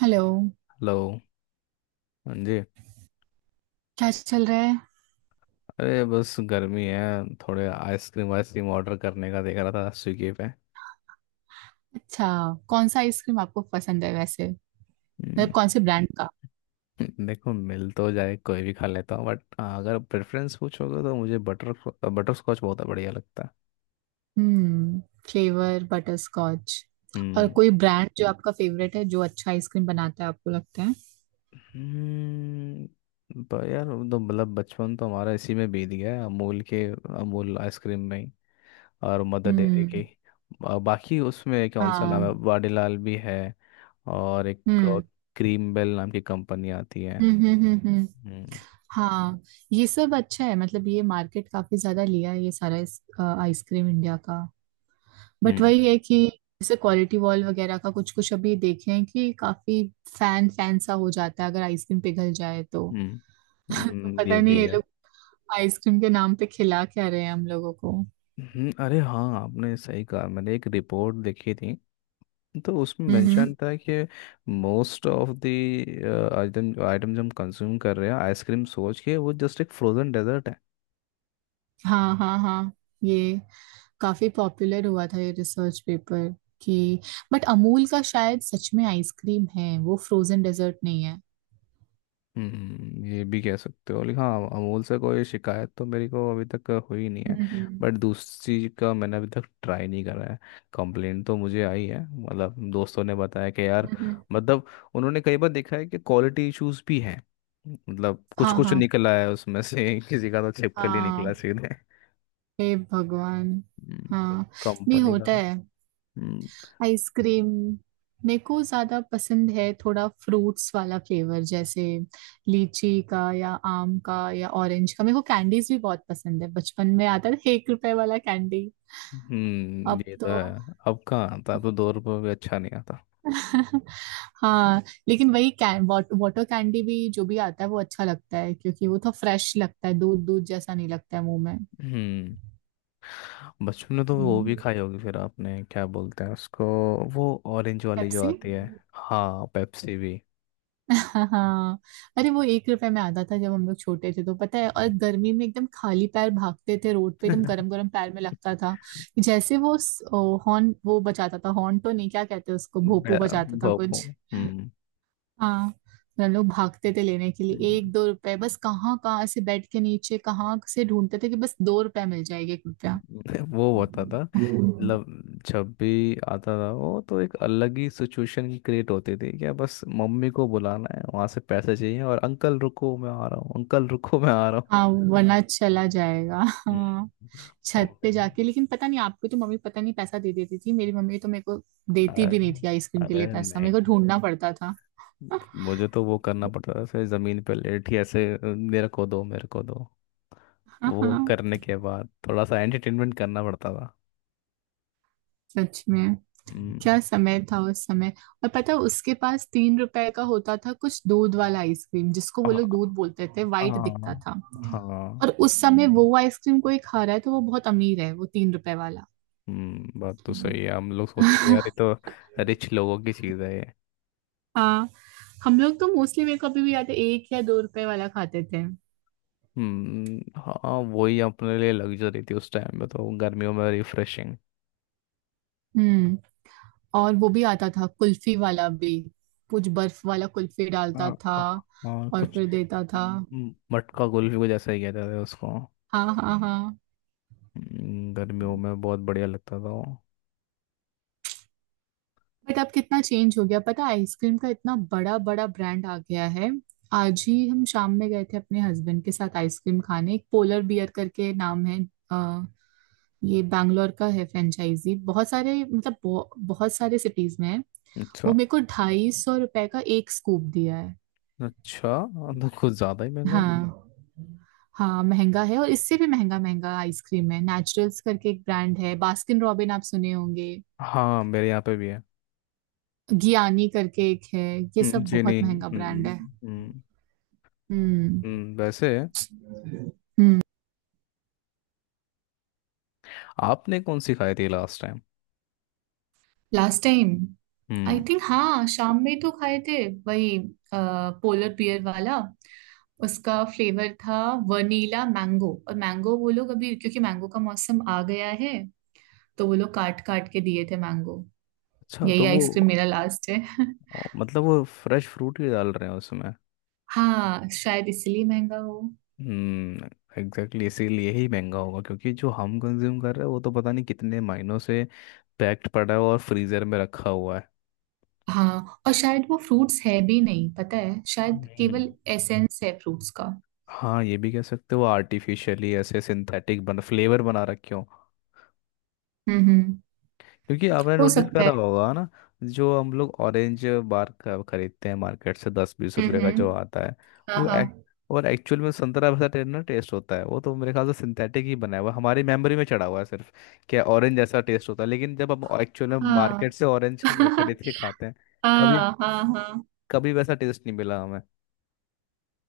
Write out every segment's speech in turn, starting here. Hello. Hello. हाँ जी। क्या चल रहा है? अरे, बस गर्मी है। थोड़े आइसक्रीम वाइसक्रीम ऑर्डर करने का देख रहा था स्विगी पे। अच्छा। कौन सा आइसक्रीम आपको पसंद है वैसे? मतलब हम्म। कौन से ब्रांड का? देखो, मिल तो जाए कोई भी खा लेता हूँ, बट हाँ, अगर प्रेफरेंस पूछोगे तो मुझे बटर बटर स्कॉच बहुत बढ़िया लगता है। हम्म। Flavour butterscotch. और हम्म। कोई ब्रांड जो आपका फेवरेट है, जो अच्छा आइसक्रीम बनाता है आपको लगता है? पर यार वो तो मतलब बचपन तो हमारा इसी में बीत गया है, अमूल आइसक्रीम में ही, और मदर डेयरी की। हम्म। बाकी उसमें कौन सा नाम है, हाँ। वाडीलाल भी है। और एक हम्म क्रीम बेल नाम की कंपनी आती है। हम्म हम्म हम्म हम्म। हम्म, हाँ। ये सब अच्छा है, मतलब ये मार्केट काफी ज्यादा लिया है, ये सारा आइसक्रीम इंडिया का। बट हम्म, वही है कि जैसे क्वालिटी वॉल वगैरह का कुछ कुछ अभी देखे हैं कि काफी फैन फैन सा हो जाता है अगर आइसक्रीम पिघल जाए तो। हम्म। तो ये पता नहीं भी ये है। लोग आइसक्रीम के नाम पे खिला क्या रहे हैं हम लोगों को। अरे हाँ, आपने सही कहा। मैंने एक रिपोर्ट देखी थी, तो उसमें हम्म। मेंशन था कि most of the item item जो हम कंज्यूम कर रहे हैं आइसक्रीम सोच के, वो जस्ट एक फ्रोजन डेजर्ट है। हाँ हाँ हाँ। ये काफी पॉपुलर हुआ था ये रिसर्च पेपर कि, बट अमूल का शायद सच में आइसक्रीम है, वो फ्रोजन डेजर्ट नहीं है। ये भी कह सकते हो, लेकिन हाँ, अमूल से कोई शिकायत तो मेरे को अभी तक हुई नहीं है। हम्म बट दूसरी का मैंने अभी तक ट्राई नहीं करा है। कंप्लेंट तो मुझे आई है, मतलब दोस्तों ने बताया कि यार, हम्म। मतलब उन्होंने कई बार देखा है कि क्वालिटी इश्यूज भी हैं। मतलब कुछ हाँ कुछ हाँ निकला है उसमें से। किसी का तो छिपकली निकला हाँ। सीधे। हे भगवान! तो हाँ, नहीं कंपनी का होता तो। है हम्म, आइसक्रीम। मेरे को ज्यादा पसंद है थोड़ा फ्रूट्स वाला फ्लेवर, जैसे लीची का या आम का या ऑरेंज का। मेरे को कैंडीज भी बहुत पसंद है, बचपन में आता था 1 रुपए वाला कैंडी। हम्म। अब ये तो तो है। अब कहाँ आता, अब तो 2 रुपये भी अच्छा नहीं आता। हाँ। लेकिन वही कैं वाटर कैंडी भी जो भी आता है वो अच्छा लगता है, क्योंकि वो तो फ्रेश लगता है, दूध दूध जैसा नहीं लगता है मुंह में। हम्म बचपन में तो वो भी खाई होगी, फिर आपने क्या बोलते हैं उसको, वो ऑरेंज वाली जो पेप्सी। आती है। हाँ, पेप्सी भी। हाँ हाँ। अरे वो 1 रुपए में आता था जब हम लोग छोटे थे, तो पता है, और हम्म। गर्मी में एकदम खाली पैर भागते थे रोड पे, एकदम गरम गरम पैर में लगता था। जैसे वो हॉर्न वो बजाता था, हॉर्न तो नहीं, क्या कहते हैं उसको, भोपू बे- बजाता था भोपो। कुछ। हम्म। हाँ। तो हम लोग भागते थे लेने के लिए, हम्म। एक दो रुपए बस, कहाँ कहाँ से बेड के नीचे कहाँ से ढूंढते थे कि बस 2 रुपए मिल जाएगा, 1 रुपया। वो होता था, मतलब जब भी आता था वो, तो एक अलग ही सिचुएशन क्रिएट होती थी क्या। बस मम्मी को बुलाना है, वहां से पैसे चाहिए, और अंकल रुको मैं आ रहा हूँ, अंकल रुको मैं आ रहा हूँ। हाँ वरना चला जाएगा। हम्म, हाँ। छत मम्मी, पे जाके, लेकिन पता नहीं, आपको तो मम्मी पता नहीं पैसा दे देती थी, मेरी मम्मी तो मेरे को देती अरे भी नहीं थी आइसक्रीम के अरे लिए, पैसा मेरे नहीं, को ढूंढना पड़ता था। हाँ मुझे तो वो करना पड़ता था, ऐसे जमीन पे लेट ही ऐसे "अ, मेरे को दो, मेरे को दो। वो हाँ। करने के बाद थोड़ा सा एंटरटेनमेंट करना पड़ता था। सच में, हम्म, क्या समय था उस समय। और पता है, उसके पास 3 रुपए का होता था कुछ दूध वाला आइसक्रीम, जिसको आ, वो लोग दूध बोलते थे, वाइट दिखता आ, था। हाँ। और उस समय वो आइसक्रीम कोई खा रहा है तो वो बहुत अमीर है, वो 3 रुपए वाला। बात तो सही है, हम लोग सोचते थे यार ये तो रिच लोगों की चीज है ये। हाँ। हम लोग तो मोस्टली, मेरे को अभी भी याद है, एक या दो रुपए वाला खाते थे। हाँ, वही अपने लिए लग्जरी थी उस टाइम में, तो गर्मियों में रिफ्रेशिंग। हम्म। और वो भी आता था कुल्फी वाला भी, कुछ बर्फ वाला कुल्फी डालता हाँ, था हाँ, हाँ, और कुछ फिर देता था। मटका कुल्फी कुछ ऐसा ही कहते थे उसको। हाँ हाँ हाँ। गर्मियों में बहुत बढ़िया लगता था वो। बट अब कितना चेंज हो गया पता है आइसक्रीम का, इतना बड़ा बड़ा ब्रांड आ गया है। आज ही हम शाम में गए थे अपने हस्बैंड के साथ आइसक्रीम खाने, एक पोलर बियर करके नाम है। अ, ये बैंगलोर का है, फ्रेंचाइजी बहुत सारे, मतलब बहुत सारे सिटीज में है। अच्छा। वो मेरे को 250 रुपए का एक स्कूप दिया है। अच्छा, तो कुछ ज्यादा ही महंगा नहीं हाँ हाँ महंगा है, और इससे भी महंगा महंगा आइसक्रीम है, नेचुरल्स करके एक ब्रांड है, बास्किन रॉबिन आप सुने होंगे। है। हाँ, मेरे यहाँ पे भी है। गियानी करके एक है। ये सब जी बहुत नहीं। महंगा ब्रांड हम्म। है। हम्म। हम्म वैसे हम्म। आपने कौन सी खाई थी last time? Last time, I hmm. Think हाँ शाम में तो खाए थे। वही पोलर बियर वाला। उसका फ्लेवर था वनीला मैंगो और मैंगो, वो लोग अभी क्योंकि मैंगो का मौसम आ गया है, तो वो लोग काट काट के दिए थे मैंगो। अच्छा, यही तो वो। आइसक्रीम मेरा लास्ट है। ओ, मतलब वो फ्रेश फ्रूट ही डाल रहे हैं उसमें। हाँ शायद इसलिए महंगा हो। हम्म। एग्जैक्टली, इसीलिए ही महंगा होगा, क्योंकि जो हम कंज्यूम कर रहे हैं वो तो पता नहीं कितने महीनों से पैक्ड पड़ा है और फ्रीजर में रखा हुआ है। हाँ, और शायद वो फ्रूट्स है भी नहीं, पता है, शायद हम्म केवल एसेंस है फ्रूट्स का। हाँ, ये भी कह सकते हो, आर्टिफिशियली ऐसे सिंथेटिक बन फ्लेवर बना रखे हो। हम्म। क्योंकि आपने हो नोटिस सकता करा है। होगा ना, जो हम लोग ऑरेंज बार का खरीदते हैं मार्केट से, 10-20 रुपए का हम्म। जो आता है, हाँ वो हाँ एक, और एक्चुअल में संतरा वैसा ना टेस्ट होता है वो, तो मेरे ख्याल से सिंथेटिक ही बना हुआ है। हमारी मेमोरी में चढ़ा हुआ है सिर्फ कि ऑरेंज जैसा टेस्ट होता है, लेकिन जब हम एक्चुअल में हाँ। मार्केट से ऑरेंज खरीद के खाते हैं, कभी हाँ हाँ हाँ। कभी वैसा टेस्ट नहीं मिला हमें।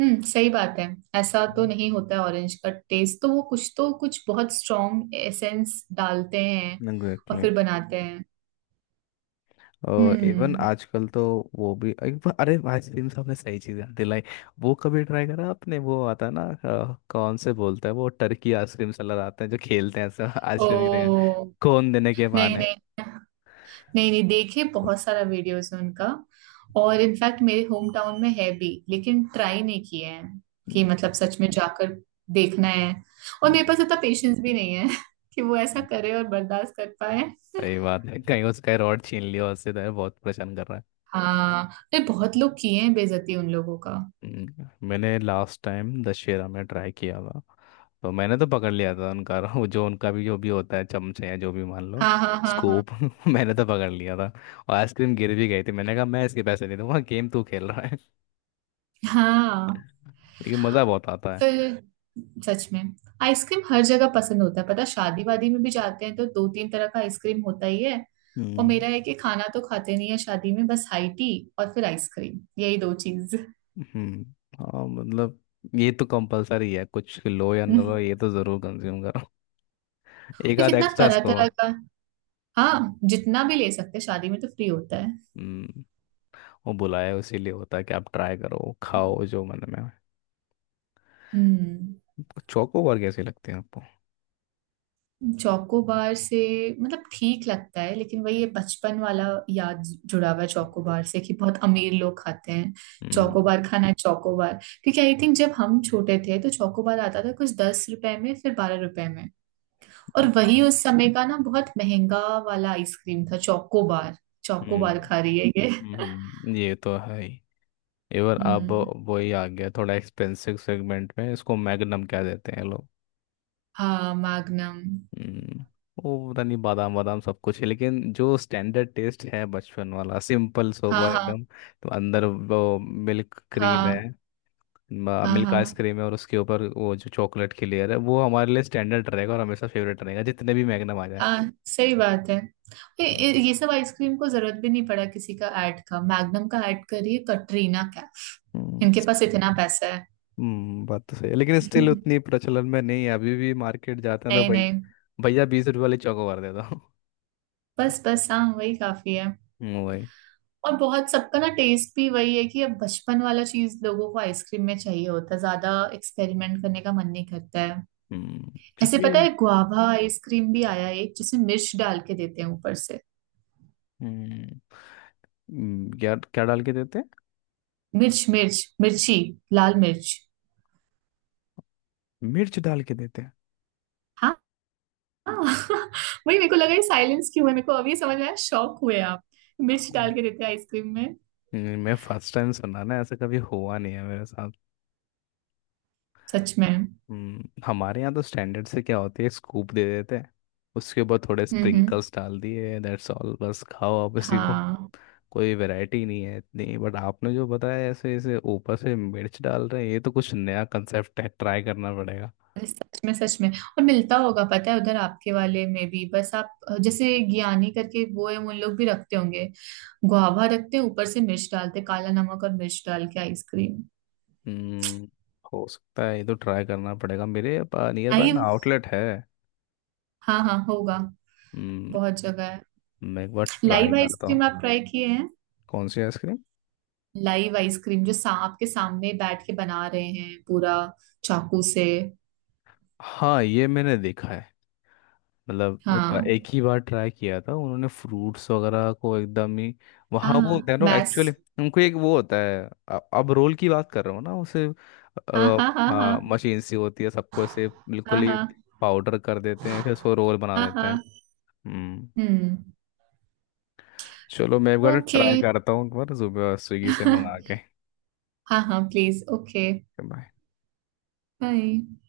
सही बात है। ऐसा तो नहीं होता है ऑरेंज का टेस्ट, तो वो कुछ तो कुछ बहुत स्ट्रॉन्ग एसेंस डालते हैं और एग्जैक्टली। फिर बनाते हैं। इवन हम्म। आजकल तो वो भी अरे, आइसक्रीम से आपने सही चीज याद दिलाई। वो कभी ट्राई करा आपने, वो आता है ना कौन से बोलता है वो, टर्की आइसक्रीम सेलर आते हैं जो खेलते हैं ऐसा आइसक्रीम की जगह, ओ। कोन देने के नहीं बहाने। नहीं। नहीं नहीं देखे, बहुत सारा वीडियोस है उनका। और इनफैक्ट मेरे होम टाउन में है भी लेकिन ट्राई नहीं किए हैं, कि हम्म, मतलब सच में जाकर देखना है, और मेरे हम्म। पास इतना पेशेंस भी नहीं है कि वो ऐसा करे और बर्दाश्त कर पाए। सही बात है, कहीं उसका रॉड छीन लिया उससे तो बहुत परेशान कर रहा है। हाँ। नहीं, बहुत लोग किए हैं बेइज्जती उन लोगों का। मैंने लास्ट टाइम दशहरा में ट्राई किया था, तो मैंने तो पकड़ लिया था उनका। वो जो उनका भी जो भी होता है, चमचे या जो भी मान लो, हाँ हाँ हाँ हाँ स्कूप। मैंने तो पकड़ लिया था, और आइसक्रीम गिर भी गई थी। मैंने कहा मैं इसके पैसे नहीं दूंगा, गेम तू खेल रहा है। हाँ। लेकिन मज़ा बहुत आता है। फिर, सच में, आइसक्रीम हर जगह पसंद होता है पता, शादी वादी में भी जाते हैं तो दो तीन तरह का आइसक्रीम होता ही है। और हम्म, मेरा है कि खाना तो खाते नहीं है शादी में, बस हाई टी और फिर आइसक्रीम, यही दो चीज। हम्म, हाँ, मतलब ये तो कंपलसरी है, कुछ लो या ना और लो ये तो ज़रूर कंज्यूम करो। एक आध कितना एक्स्ट्रा तरह तरह स्कोप। का। हाँ जितना भी ले सकते हैं, शादी में तो फ्री होता है। हम्म वो बुलाया इसीलिए होता है कि आप ट्राई करो, खाओ जो मन में आए। हम्म। चौकोबार कैसी लगती है आपको? चौकोबार से मतलब ठीक लगता है, लेकिन वही ये बचपन वाला याद जुड़ा हुआ है चौकोबार से, कि बहुत अमीर लोग खाते हैं हम्म। चौकोबार, खाना है चौकोबार, क्योंकि आई थिंक जब हम छोटे थे तो चौकोबार आता था कुछ 10 रुपए में, फिर 12 रुपए में। और वही हाँ। उस समय का ना, बहुत महंगा वाला आइसक्रीम था चौकोबार। चौकोबार हम्म, खा रही है ये। हम्म, ये तो है ही। एवर अब हम्म। वही आ गया थोड़ा एक्सपेंसिव सेगमेंट में, इसको मैग्नम कह देते हैं लोग। हाँ मैग्नम। हम्म वो पता नहीं, बादाम बादाम सब कुछ है, लेकिन जो स्टैंडर्ड टेस्ट है बचपन वाला सिंपल हाँ सोबर हाँ एकदम, तो अंदर वो मिल्क क्रीम है, हाँ हाँ मिल्क हाँ आइसक्रीम है, और उसके ऊपर वो जो चॉकलेट की लेयर है, वो हमारे लिए स्टैंडर्ड रहेगा और हमेशा फेवरेट रहेगा जितने भी मैग्नम आ जाए। हाँ सही बात है। ये सब आइसक्रीम को जरूरत भी नहीं पड़ा किसी का ऐड का, मैग्नम का ऐड करिए कटरीना का। हम्म, इनके पास इतना पैसा है। बात तो सही है, लेकिन स्टिल उतनी प्रचलन में नहीं है। अभी भी मार्केट जाते हैं नहीं तो नहीं। भैया 20 रुपये वाली चौको मार देता हूँ। बस बस, हाँ वही काफी है। वही। और बहुत सबका ना टेस्ट भी वही है कि अब बचपन वाला चीज लोगों को आइसक्रीम में चाहिए होता है, ज्यादा एक्सपेरिमेंट करने का मन नहीं करता है। हम्म, ऐसे क्योंकि, पता है गुआवा आइसक्रीम भी आया है एक, जिसमें मिर्च डाल के देते हैं ऊपर से। हम्म, क्या क्या डाल के देते हैं? मिर्च मिर्च मिर्ची, लाल मिर्च। मिर्च डाल के देते हैं? हाँ? हाँ। वही मेरे को लगा ये साइलेंस क्यों है, मेरे को अभी समझ में आया, शॉक हुए आप। मिर्च हाँ। डाल के देते हैं आइसक्रीम में। मैं फर्स्ट टाइम सुना ना, ऐसा कभी हुआ नहीं है मेरे साथ। सच में। हमारे यहाँ तो स्टैंडर्ड से क्या होती है, स्कूप दे देते हैं, उसके ऊपर थोड़े हम्म। स्प्रिंकल्स डाल दिए, दैट्स ऑल, बस खाओ आप इसी को। हाँ। कोई वैरायटी नहीं है इतनी, बट आपने जो बताया ऐसे ऐसे ऊपर से मिर्च डाल रहे हैं, ये तो कुछ नया कंसेप्ट है, ट्राई करना पड़ेगा। अरे सच में सच में, और मिलता होगा, पता है उधर आपके वाले में भी, बस आप जैसे ज्ञानी करके वो है, उन लोग भी रखते होंगे। गुआवा रखते हैं, ऊपर से मिर्च डालते, काला नमक और मिर्च डाल के आइसक्रीम। हम्म हो सकता है, ये तो ट्राई करना पड़ेगा, मेरे नियर बाय में लाइव। आउटलेट है। हाँ हाँ होगा, हम्म बहुत जगह है। मैं एक बार ट्राई लाइव करता हूँ। आइसक्रीम आप ट्राई किए हैं? कौन सी आइसक्रीम? लाइव आइसक्रीम जो आपके सामने बैठ के बना रहे हैं पूरा, चाकू से। हाँ, ये मैंने देखा है। मतलब मैं हाँ एक ही बार ट्राई किया था, उन्होंने फ्रूट्स वगैरह को एकदम ही, वहाँ वो हाँ। देखो एक्चुअली, मैथ्स। उनको एक वो होता है, अब रोल की बात कर रहा हूँ ना उसे। हाँ अ, हाँ हाँ हाँ हाँ मशीन सी होती है, सबको ऐसे हाँ बिल्कुल हाँ ही हाँ पाउडर कर देते हैं, फिर उसको रोल बना हाँ हाँ, देते हैं। हाँ। हम्म। हम्म। चलो मैं एक बार ओके। ट्राई करता हूँ, एक बार सुबह स्विगी से मंगा के। हाँ हाँ प्लीज। ओके। बाय। बाय।